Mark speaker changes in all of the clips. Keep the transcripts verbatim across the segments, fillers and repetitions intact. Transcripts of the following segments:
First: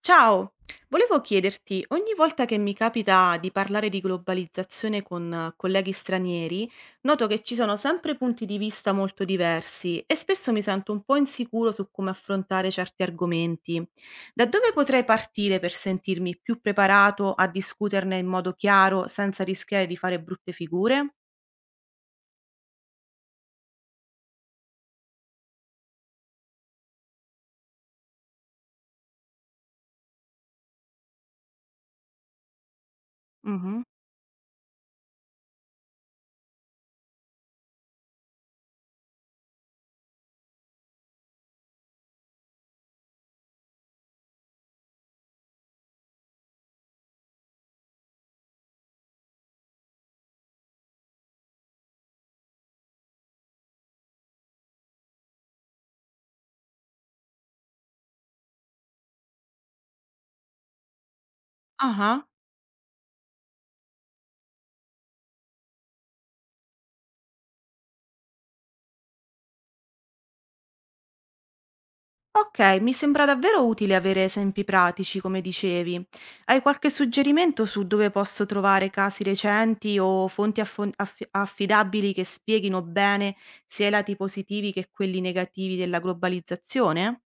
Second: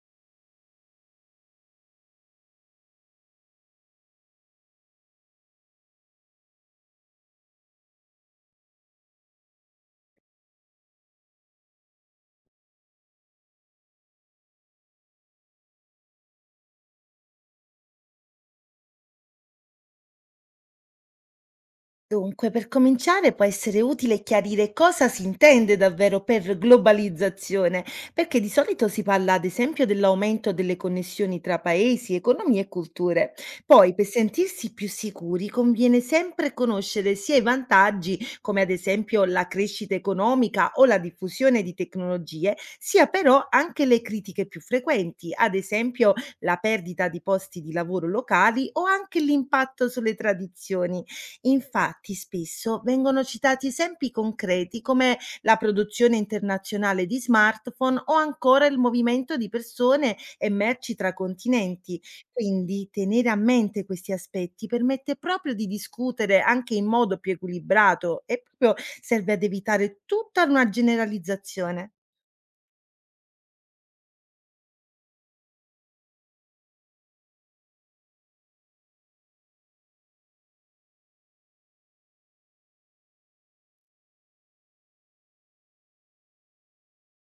Speaker 1: Ciao, volevo chiederti, ogni volta che mi capita di parlare di globalizzazione con eh, colleghi stranieri, noto che ci sono sempre punti di vista molto diversi e spesso mi sento un po' insicuro su come affrontare certi argomenti. Da dove potrei partire per sentirmi più preparato a discuterne in modo chiaro senza rischiare di fare brutte figure?
Speaker 2: Dunque, per cominciare può essere utile chiarire cosa si intende davvero per globalizzazione, perché di solito si parla ad esempio dell'aumento delle connessioni tra paesi, economie e culture.
Speaker 1: Mhm.
Speaker 2: Poi, per sentirsi più sicuri, conviene sempre conoscere sia i vantaggi, come ad esempio la crescita economica o la diffusione di tecnologie, sia però anche le critiche più frequenti, ad esempio la perdita di posti di lavoro locali o anche l'impatto sulle tradizioni. Infatti, spesso vengono citati esempi concreti come la produzione internazionale di smartphone o ancora il movimento di persone e merci tra continenti.
Speaker 1: Ah.
Speaker 2: Quindi tenere a mente questi aspetti permette proprio di discutere anche in modo più equilibrato e proprio serve ad evitare tutta una generalizzazione.
Speaker 1: Ok, mi sembra davvero utile avere esempi pratici, come dicevi. Hai qualche suggerimento su dove posso trovare casi recenti o fonti affon- aff- affidabili che spieghino bene sia i lati positivi che quelli negativi della globalizzazione?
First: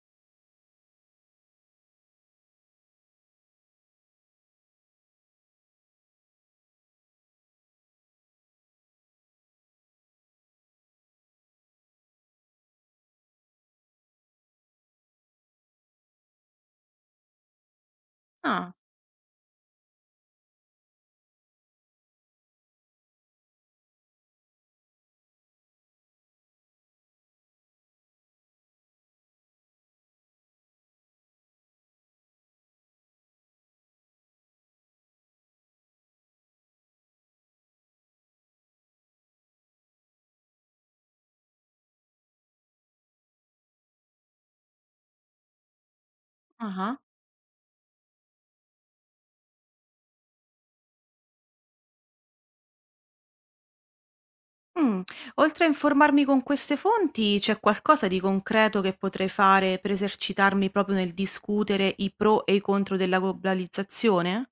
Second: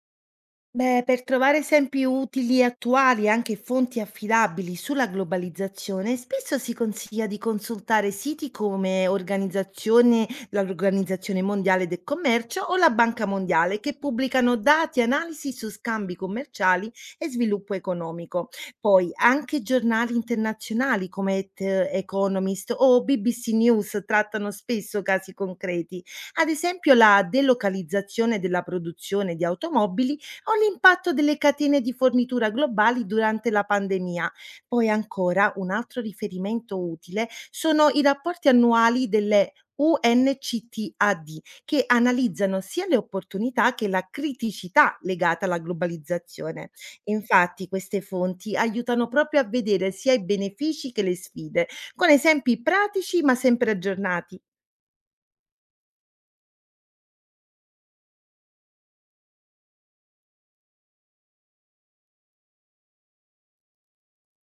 Speaker 2: Beh, per trovare esempi utili e attuali e anche fonti affidabili sulla globalizzazione, spesso si consiglia di consultare siti come organizzazione- l'Organizzazione Mondiale del Commercio o la Banca Mondiale, che pubblicano dati e analisi su scambi commerciali e sviluppo economico.
Speaker 1: Ah,
Speaker 2: Poi anche giornali internazionali come The Economist o B B C News trattano spesso casi concreti. Ad esempio, la delocalizzazione della produzione di automobili o l'impatto delle catene di fornitura globali durante la pandemia. Poi ancora un altro riferimento utile sono i rapporti annuali delle UNCTAD, che analizzano sia le opportunità che la criticità legata alla globalizzazione.
Speaker 1: ah.
Speaker 2: Infatti queste fonti aiutano proprio a vedere sia i benefici che le sfide, con esempi pratici ma sempre aggiornati.
Speaker 1: Mm. Oltre a informarmi con queste fonti, c'è qualcosa di concreto che potrei fare per esercitarmi proprio nel discutere i pro e i contro della globalizzazione?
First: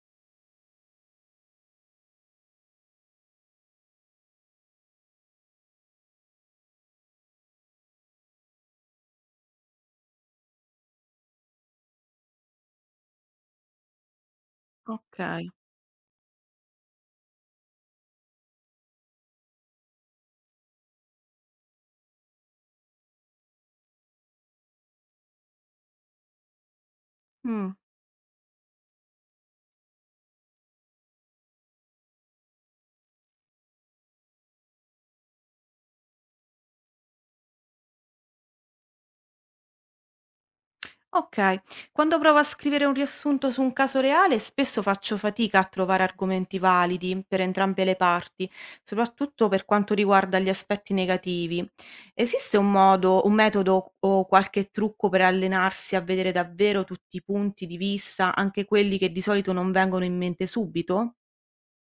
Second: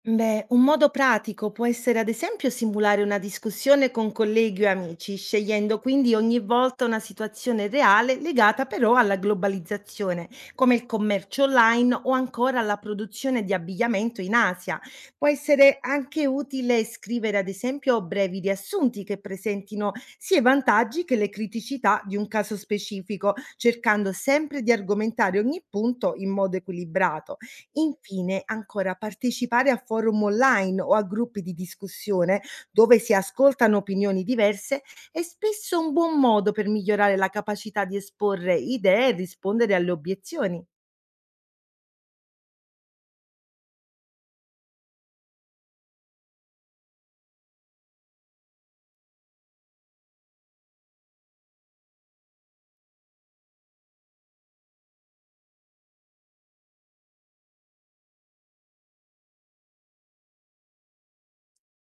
Speaker 2: Beh, un modo pratico può essere ad esempio simulare una discussione con colleghi o amici, scegliendo quindi ogni volta una situazione reale legata però alla globalizzazione, come il commercio online o ancora la produzione di abbigliamento in Asia.
Speaker 1: Ok.
Speaker 2: Può essere anche utile scrivere ad esempio brevi riassunti che presentino sia i vantaggi che le criticità di un caso specifico, cercando sempre di argomentare ogni punto in modo equilibrato.
Speaker 1: Mm.
Speaker 2: Infine, ancora, partecipare a forum online o a gruppi di discussione dove si ascoltano opinioni diverse è spesso un buon modo per migliorare la capacità di esporre idee e rispondere alle obiezioni.
Speaker 1: Okay. Quando provo a scrivere un riassunto su un caso reale, spesso faccio fatica a trovare argomenti validi per entrambe le parti, soprattutto per quanto riguarda gli aspetti negativi. Esiste un modo, un metodo o qualche trucco per allenarsi a vedere davvero tutti i punti di vista, anche quelli che di solito non vengono in mente subito?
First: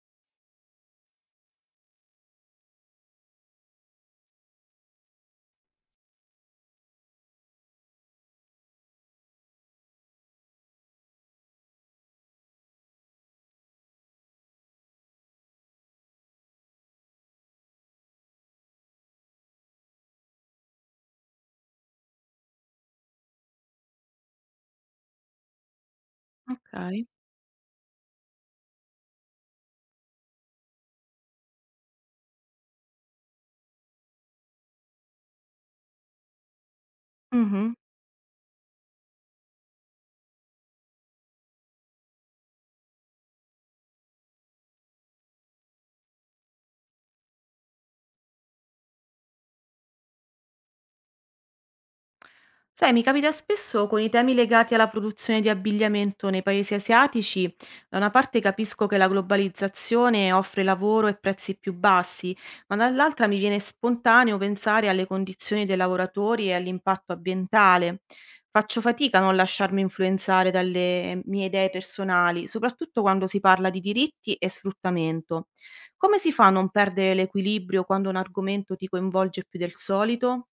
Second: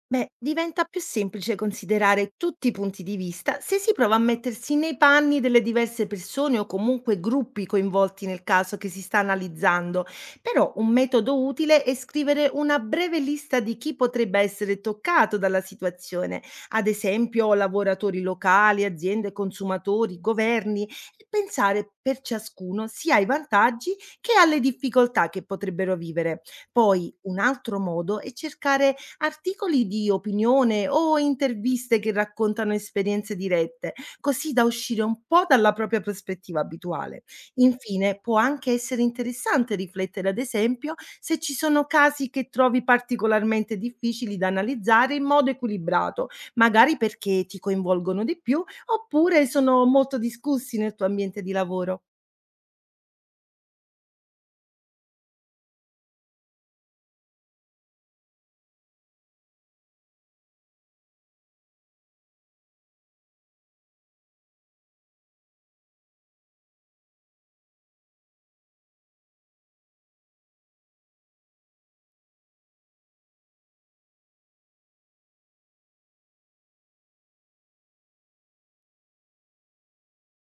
Speaker 2: Beh, diventa più semplice considerare tutti i punti di vista se si prova a mettersi nei panni delle diverse persone o comunque gruppi coinvolti nel caso che si sta analizzando. Però un metodo utile è scrivere una breve lista di chi potrebbe essere toccato dalla situazione, ad esempio lavoratori locali, aziende, consumatori, governi, e pensare per ciascuno sia ai vantaggi che alle difficoltà che potrebbero vivere.
Speaker 1: Okay.
Speaker 2: Poi un altro modo è cercare articoli di opinione o interviste che raccontano esperienze dirette, così da uscire un po' dalla propria prospettiva abituale.
Speaker 1: Mh-mh.
Speaker 2: Infine, può anche essere interessante riflettere, ad esempio, se ci sono casi che trovi particolarmente difficili da analizzare in modo equilibrato, magari perché ti coinvolgono di più oppure sono molto discussi nel tuo ambiente di lavoro.
Speaker 1: Sai, mi capita spesso con i temi legati alla produzione di abbigliamento nei paesi asiatici. Da una parte capisco che la globalizzazione offre lavoro e prezzi più bassi, ma dall'altra mi viene spontaneo pensare alle condizioni dei lavoratori e all'impatto ambientale. Faccio fatica a non lasciarmi influenzare dalle mie idee personali, soprattutto quando si parla di diritti e sfruttamento. Come si fa a non perdere l'equilibrio quando un argomento ti coinvolge più del solito?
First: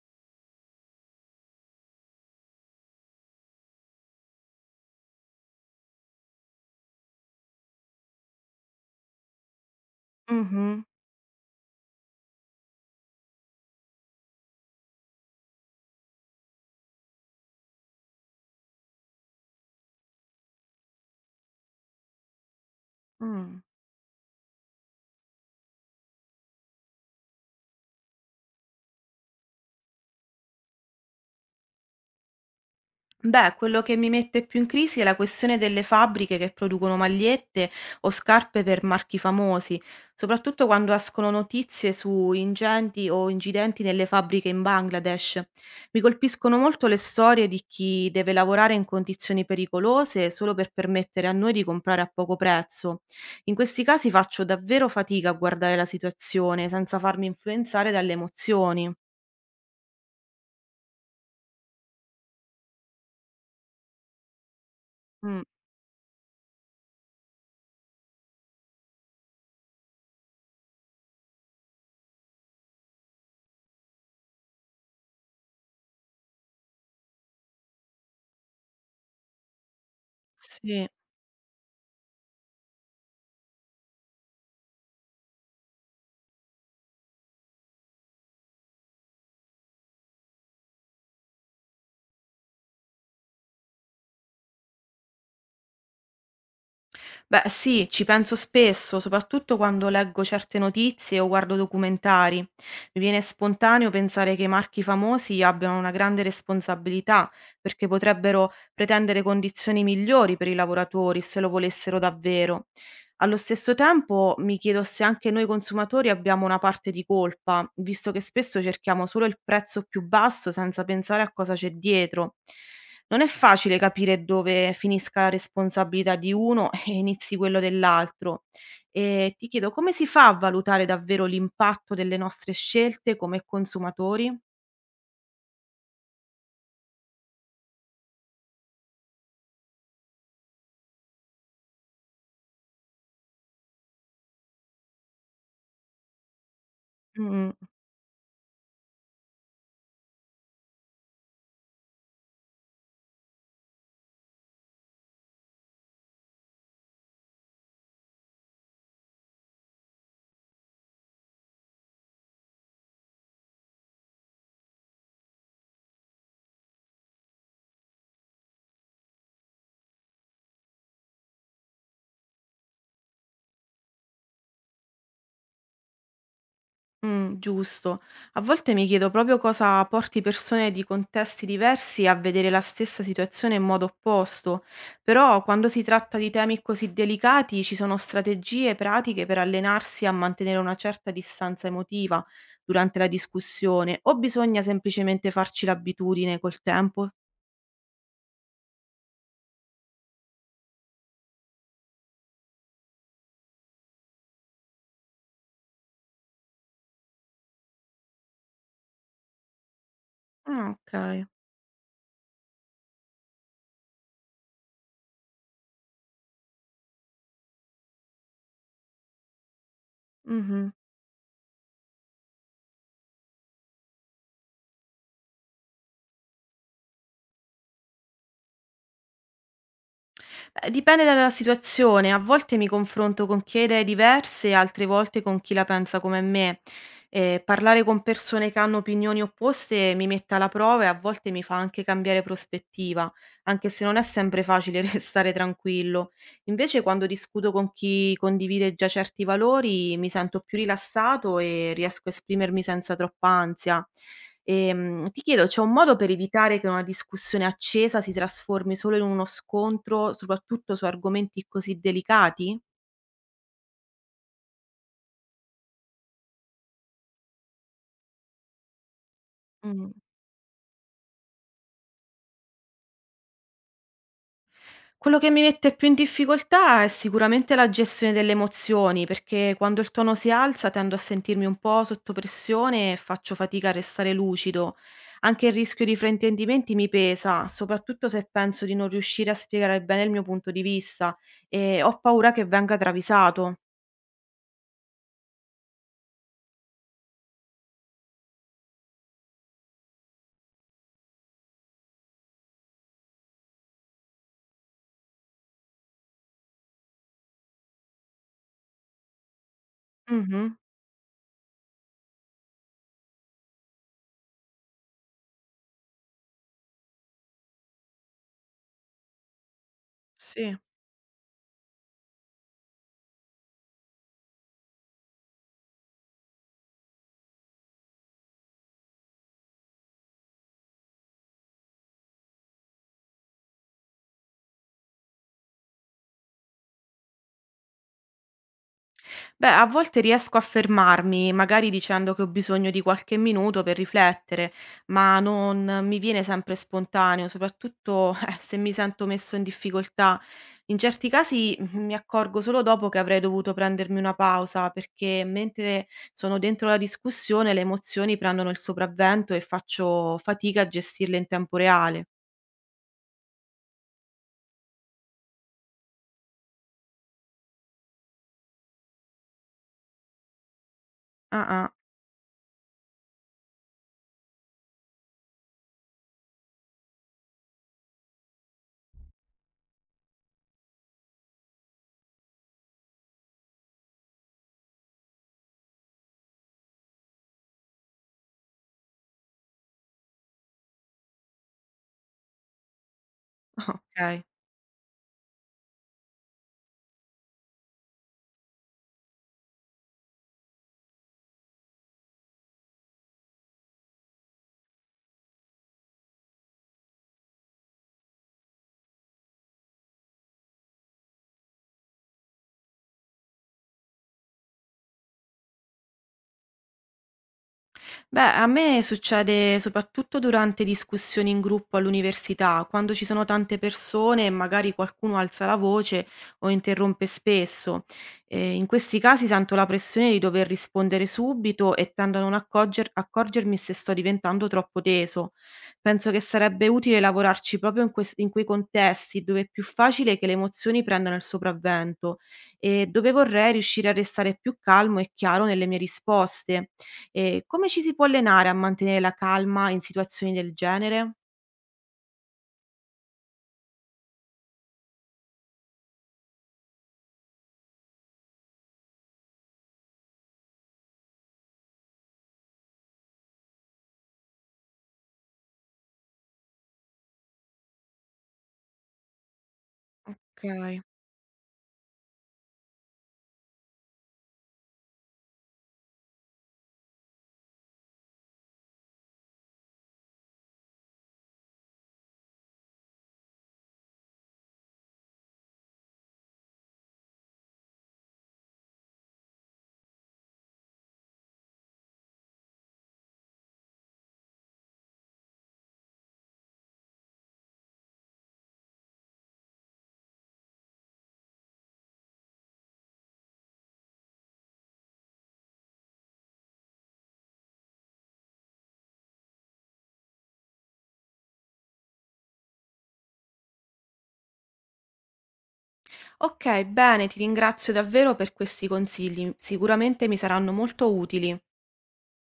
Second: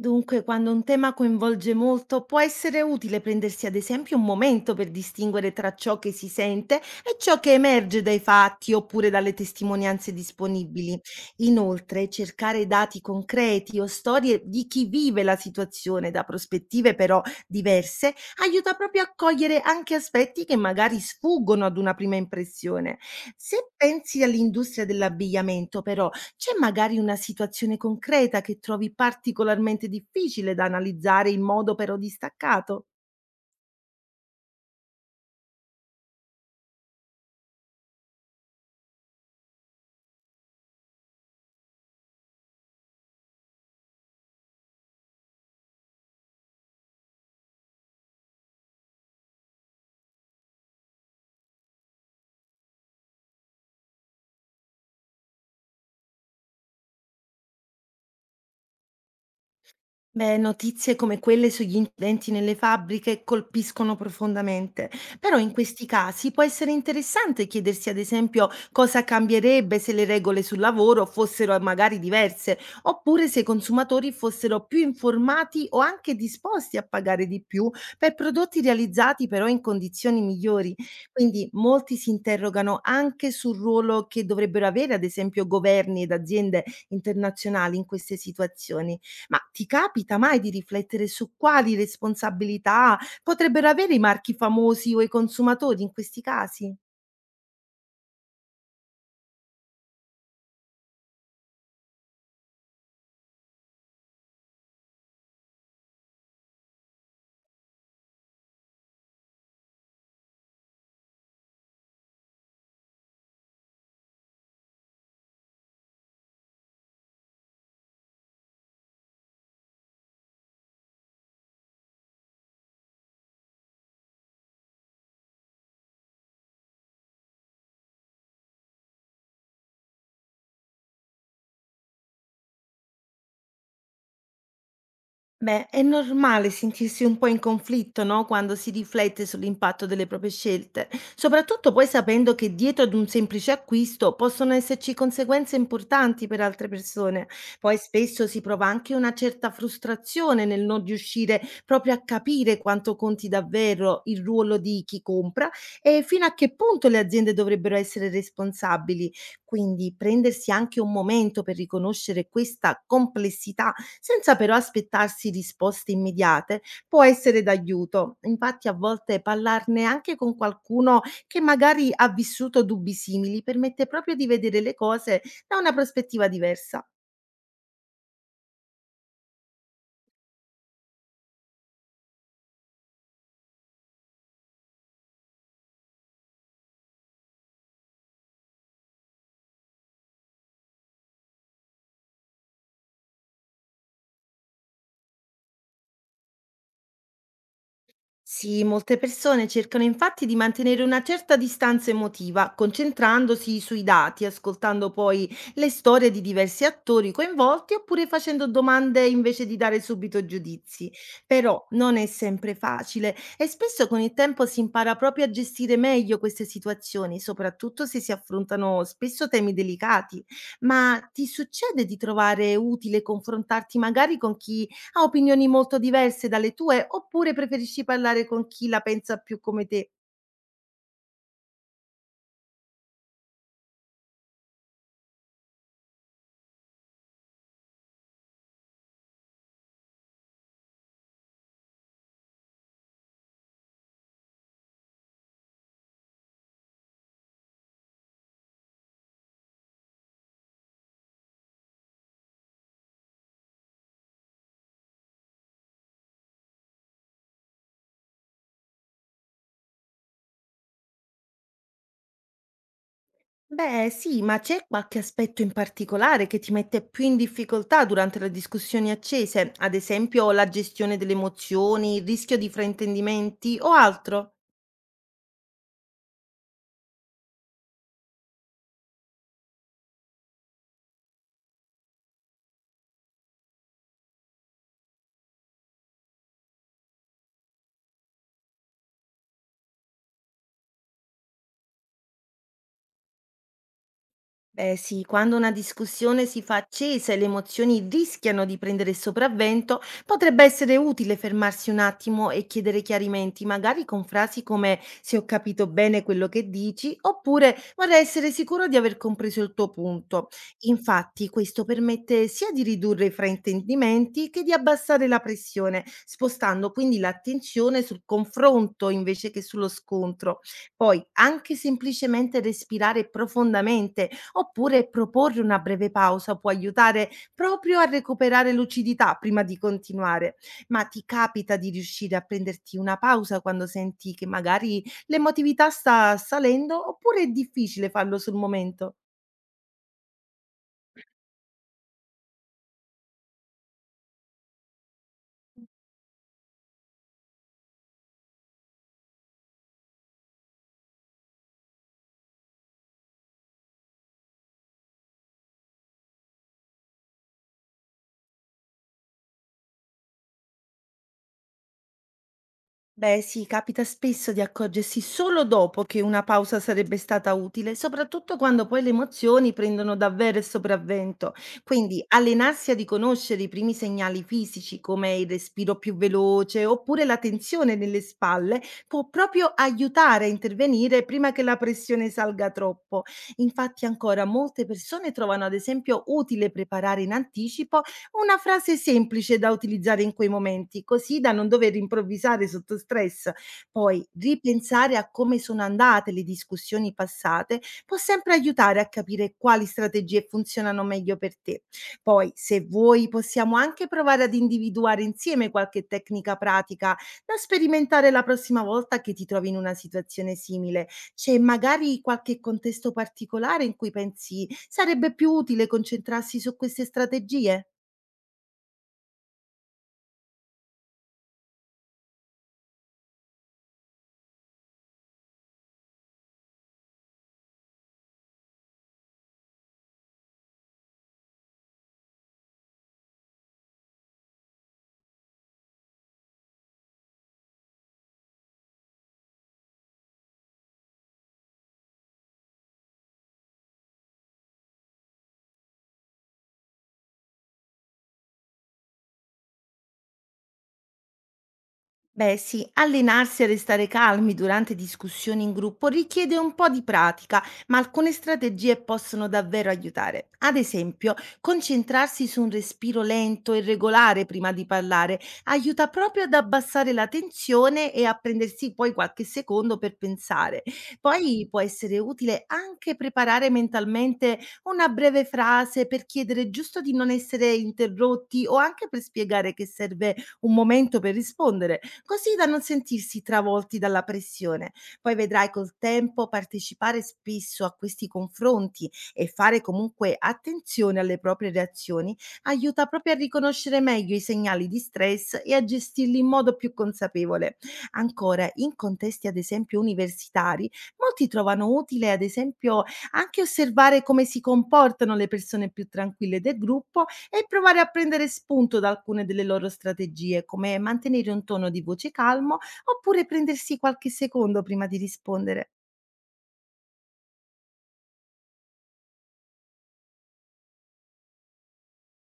Speaker 2: Dunque, quando un tema coinvolge molto, può essere utile prendersi ad esempio un momento per distinguere tra ciò che si sente e ciò che emerge dai fatti oppure dalle testimonianze
Speaker 1: Mhm,
Speaker 2: disponibili. Inoltre, cercare dati concreti o storie di chi vive la situazione da prospettive però diverse aiuta proprio a cogliere anche aspetti che magari sfuggono ad una prima impressione.
Speaker 1: mm.
Speaker 2: Se pensi all'industria dell'abbigliamento, però, c'è magari una situazione concreta che trovi particolarmente difficile da analizzare in modo però distaccato?
Speaker 1: Beh, quello che mi mette più in crisi è la questione delle fabbriche che producono magliette o scarpe per marchi famosi, soprattutto quando escono notizie su incendi o incidenti nelle fabbriche in Bangladesh. Mi colpiscono molto le storie di chi deve lavorare in condizioni pericolose solo per permettere a noi di comprare a poco prezzo. In questi casi faccio davvero fatica a guardare la situazione senza farmi influenzare dalle emozioni.
Speaker 2: Beh, notizie come quelle sugli incidenti nelle fabbriche colpiscono profondamente, però
Speaker 1: Mm,
Speaker 2: in questi casi può essere interessante chiedersi ad esempio cosa cambierebbe se le regole sul lavoro fossero magari diverse, oppure se i consumatori fossero più informati o anche disposti a pagare di più per prodotti realizzati però in condizioni migliori.
Speaker 1: sì.
Speaker 2: Quindi molti si interrogano anche sul ruolo che dovrebbero avere ad esempio governi ed aziende internazionali in queste situazioni. Ma ti capita mai di riflettere su quali responsabilità potrebbero avere i marchi famosi o i consumatori in questi casi?
Speaker 1: Beh, sì, ci penso spesso, soprattutto quando leggo certe notizie o guardo documentari. Mi viene spontaneo pensare che i marchi famosi abbiano una grande responsabilità, perché potrebbero pretendere condizioni migliori per i lavoratori se lo volessero davvero. Allo stesso tempo mi chiedo se anche noi consumatori abbiamo una parte di colpa, visto che spesso cerchiamo solo il prezzo più basso senza pensare a cosa c'è dietro. Non è facile capire dove finisca la responsabilità di uno e inizi quello dell'altro. E ti chiedo come si fa a valutare davvero l'impatto delle nostre scelte come consumatori?
Speaker 2: Beh, è normale sentirsi un po' in conflitto, no? Quando si riflette sull'impatto delle proprie scelte, soprattutto poi sapendo che dietro ad un semplice acquisto possono esserci conseguenze importanti per altre persone.
Speaker 1: Mh-mh.
Speaker 2: Poi spesso si prova anche una certa frustrazione nel non riuscire proprio a capire quanto conti davvero il ruolo di chi compra e fino a che punto le aziende dovrebbero essere responsabili. Quindi prendersi anche un momento per riconoscere questa complessità senza però aspettarsi risposte immediate, può essere d'aiuto. Infatti a volte parlarne anche con qualcuno che magari ha vissuto dubbi simili permette proprio di vedere le cose da una prospettiva diversa.
Speaker 1: Mh, giusto. A volte mi chiedo proprio cosa porti persone di contesti diversi a vedere la stessa situazione in modo opposto, però quando si tratta di temi così delicati ci sono strategie pratiche per allenarsi a mantenere una certa distanza emotiva durante la discussione o bisogna semplicemente farci l'abitudine col tempo?
Speaker 2: Sì, molte persone cercano infatti di mantenere una certa distanza emotiva, concentrandosi sui dati, ascoltando poi le storie di diversi attori coinvolti oppure facendo domande invece di dare subito
Speaker 1: Ah,
Speaker 2: giudizi.
Speaker 1: okay.
Speaker 2: Però non è sempre facile e spesso con il tempo si impara proprio a gestire meglio queste situazioni, soprattutto se si affrontano spesso temi delicati.
Speaker 1: Mh-mh.
Speaker 2: Ma ti succede di trovare utile confrontarti magari con chi ha opinioni molto diverse dalle tue oppure preferisci parlare con chi la pensa più come te?
Speaker 1: Ehm, dipende dalla situazione, a volte mi confronto con chi ha idee diverse, altre volte con chi la pensa come me. Ehm, parlare con persone che hanno opinioni opposte mi mette alla prova e a volte mi fa anche cambiare prospettiva, anche se non è sempre facile restare tranquillo. Invece quando discuto con chi condivide già certi valori mi sento più rilassato e riesco a esprimermi senza troppa ansia. Ehm, ti chiedo, c'è un modo per evitare che una discussione accesa si trasformi solo in uno scontro, soprattutto su argomenti così delicati?
Speaker 2: Beh, sì, ma c'è qualche aspetto in particolare che ti mette più in difficoltà durante le discussioni accese, ad
Speaker 1: Mh.
Speaker 2: esempio la gestione delle emozioni, il rischio di fraintendimenti o altro?
Speaker 1: Quello che mi mette più in difficoltà è sicuramente la gestione delle emozioni, perché quando il tono si alza tendo a sentirmi un po' sotto pressione e faccio fatica a restare lucido. Anche il rischio di fraintendimenti mi pesa, soprattutto se penso di non riuscire a spiegare bene il mio punto di vista e ho paura che venga travisato.
Speaker 2: Beh sì, quando una discussione si fa accesa e le emozioni rischiano di prendere il sopravvento, potrebbe essere utile fermarsi un attimo e chiedere chiarimenti, magari con frasi come se ho capito bene quello che dici, oppure vorrei essere sicuro di aver compreso il tuo punto.
Speaker 1: Mh-mh.
Speaker 2: Infatti, questo permette sia di ridurre i fraintendimenti che di abbassare la pressione, spostando quindi l'attenzione sul confronto invece che sullo scontro.
Speaker 1: Sì.
Speaker 2: Poi, anche semplicemente respirare profondamente oppure proporre una breve pausa può aiutare proprio a recuperare lucidità prima di continuare. Ma ti capita di riuscire a prenderti una pausa quando senti che magari l'emotività sta salendo oppure è difficile farlo sul momento?
Speaker 1: Beh, a volte riesco a fermarmi, magari dicendo che ho bisogno di qualche minuto per riflettere, ma non mi viene sempre spontaneo, soprattutto eh, se mi sento messo in difficoltà. In certi casi mm, mi accorgo solo dopo che avrei dovuto prendermi una pausa, perché mentre sono dentro la discussione le emozioni prendono il sopravvento e faccio fatica a gestirle in tempo reale.
Speaker 2: Beh, sì, capita spesso di accorgersi solo dopo che una pausa sarebbe stata utile, soprattutto quando poi le emozioni prendono davvero il sopravvento.
Speaker 1: Ah, ah,
Speaker 2: Quindi allenarsi a riconoscere i primi segnali fisici, come il respiro più veloce oppure la tensione nelle spalle, può proprio aiutare a intervenire prima che la pressione salga troppo. Infatti, ancora molte persone trovano ad esempio utile preparare in anticipo una frase semplice da utilizzare in quei momenti, così da non dover improvvisare sotto stress. Poi
Speaker 1: ok.
Speaker 2: ripensare a come sono andate le discussioni passate può sempre aiutare a capire quali strategie funzionano meglio per te. Poi, se vuoi, possiamo anche provare ad individuare insieme qualche tecnica pratica da sperimentare la prossima volta che ti trovi in una situazione simile. C'è magari qualche contesto particolare in cui pensi sarebbe più utile concentrarsi su queste strategie?
Speaker 1: Beh, a me succede soprattutto durante discussioni in gruppo all'università, quando ci sono tante persone e magari qualcuno alza la voce o interrompe spesso. Eh, in questi casi sento la pressione di dover rispondere subito e tendo a non accorger- accorgermi se sto diventando troppo teso. Penso che sarebbe utile lavorarci proprio in, quest- in quei contesti dove è più facile che le emozioni prendano il sopravvento e dove vorrei riuscire a restare più calmo e chiaro nelle mie risposte. Ehm, come ci si può allenare a mantenere la calma in situazioni del genere?
Speaker 2: Beh, sì, allenarsi a restare calmi durante discussioni in gruppo richiede un po' di pratica, ma alcune strategie possono davvero aiutare. Ad esempio, concentrarsi su un respiro lento e regolare prima di parlare aiuta proprio ad abbassare la tensione e a prendersi poi qualche secondo per pensare.
Speaker 1: Okay.
Speaker 2: Poi può essere utile anche preparare mentalmente una breve frase per chiedere giusto di non essere interrotti o anche per spiegare che serve un momento per rispondere così da non sentirsi travolti dalla pressione. Poi vedrai col tempo partecipare spesso a questi confronti e fare comunque attenzione alle proprie reazioni aiuta proprio a riconoscere meglio i segnali di stress e a gestirli in modo più consapevole. Ancora, in contesti ad esempio universitari, molti trovano utile ad esempio anche osservare come si comportano le persone più tranquille del gruppo e provare a prendere spunto da alcune delle loro strategie, come mantenere un tono di voce calmo oppure prendersi qualche secondo prima di rispondere.
Speaker 1: Okay, bene, ti ringrazio davvero per questi consigli. Sicuramente mi saranno molto utili.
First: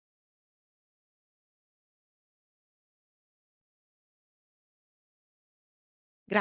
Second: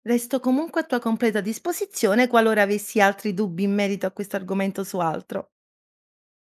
Speaker 2: Resto comunque a tua completa disposizione qualora avessi altri dubbi in merito a questo argomento o su altro.
Speaker 1: Gra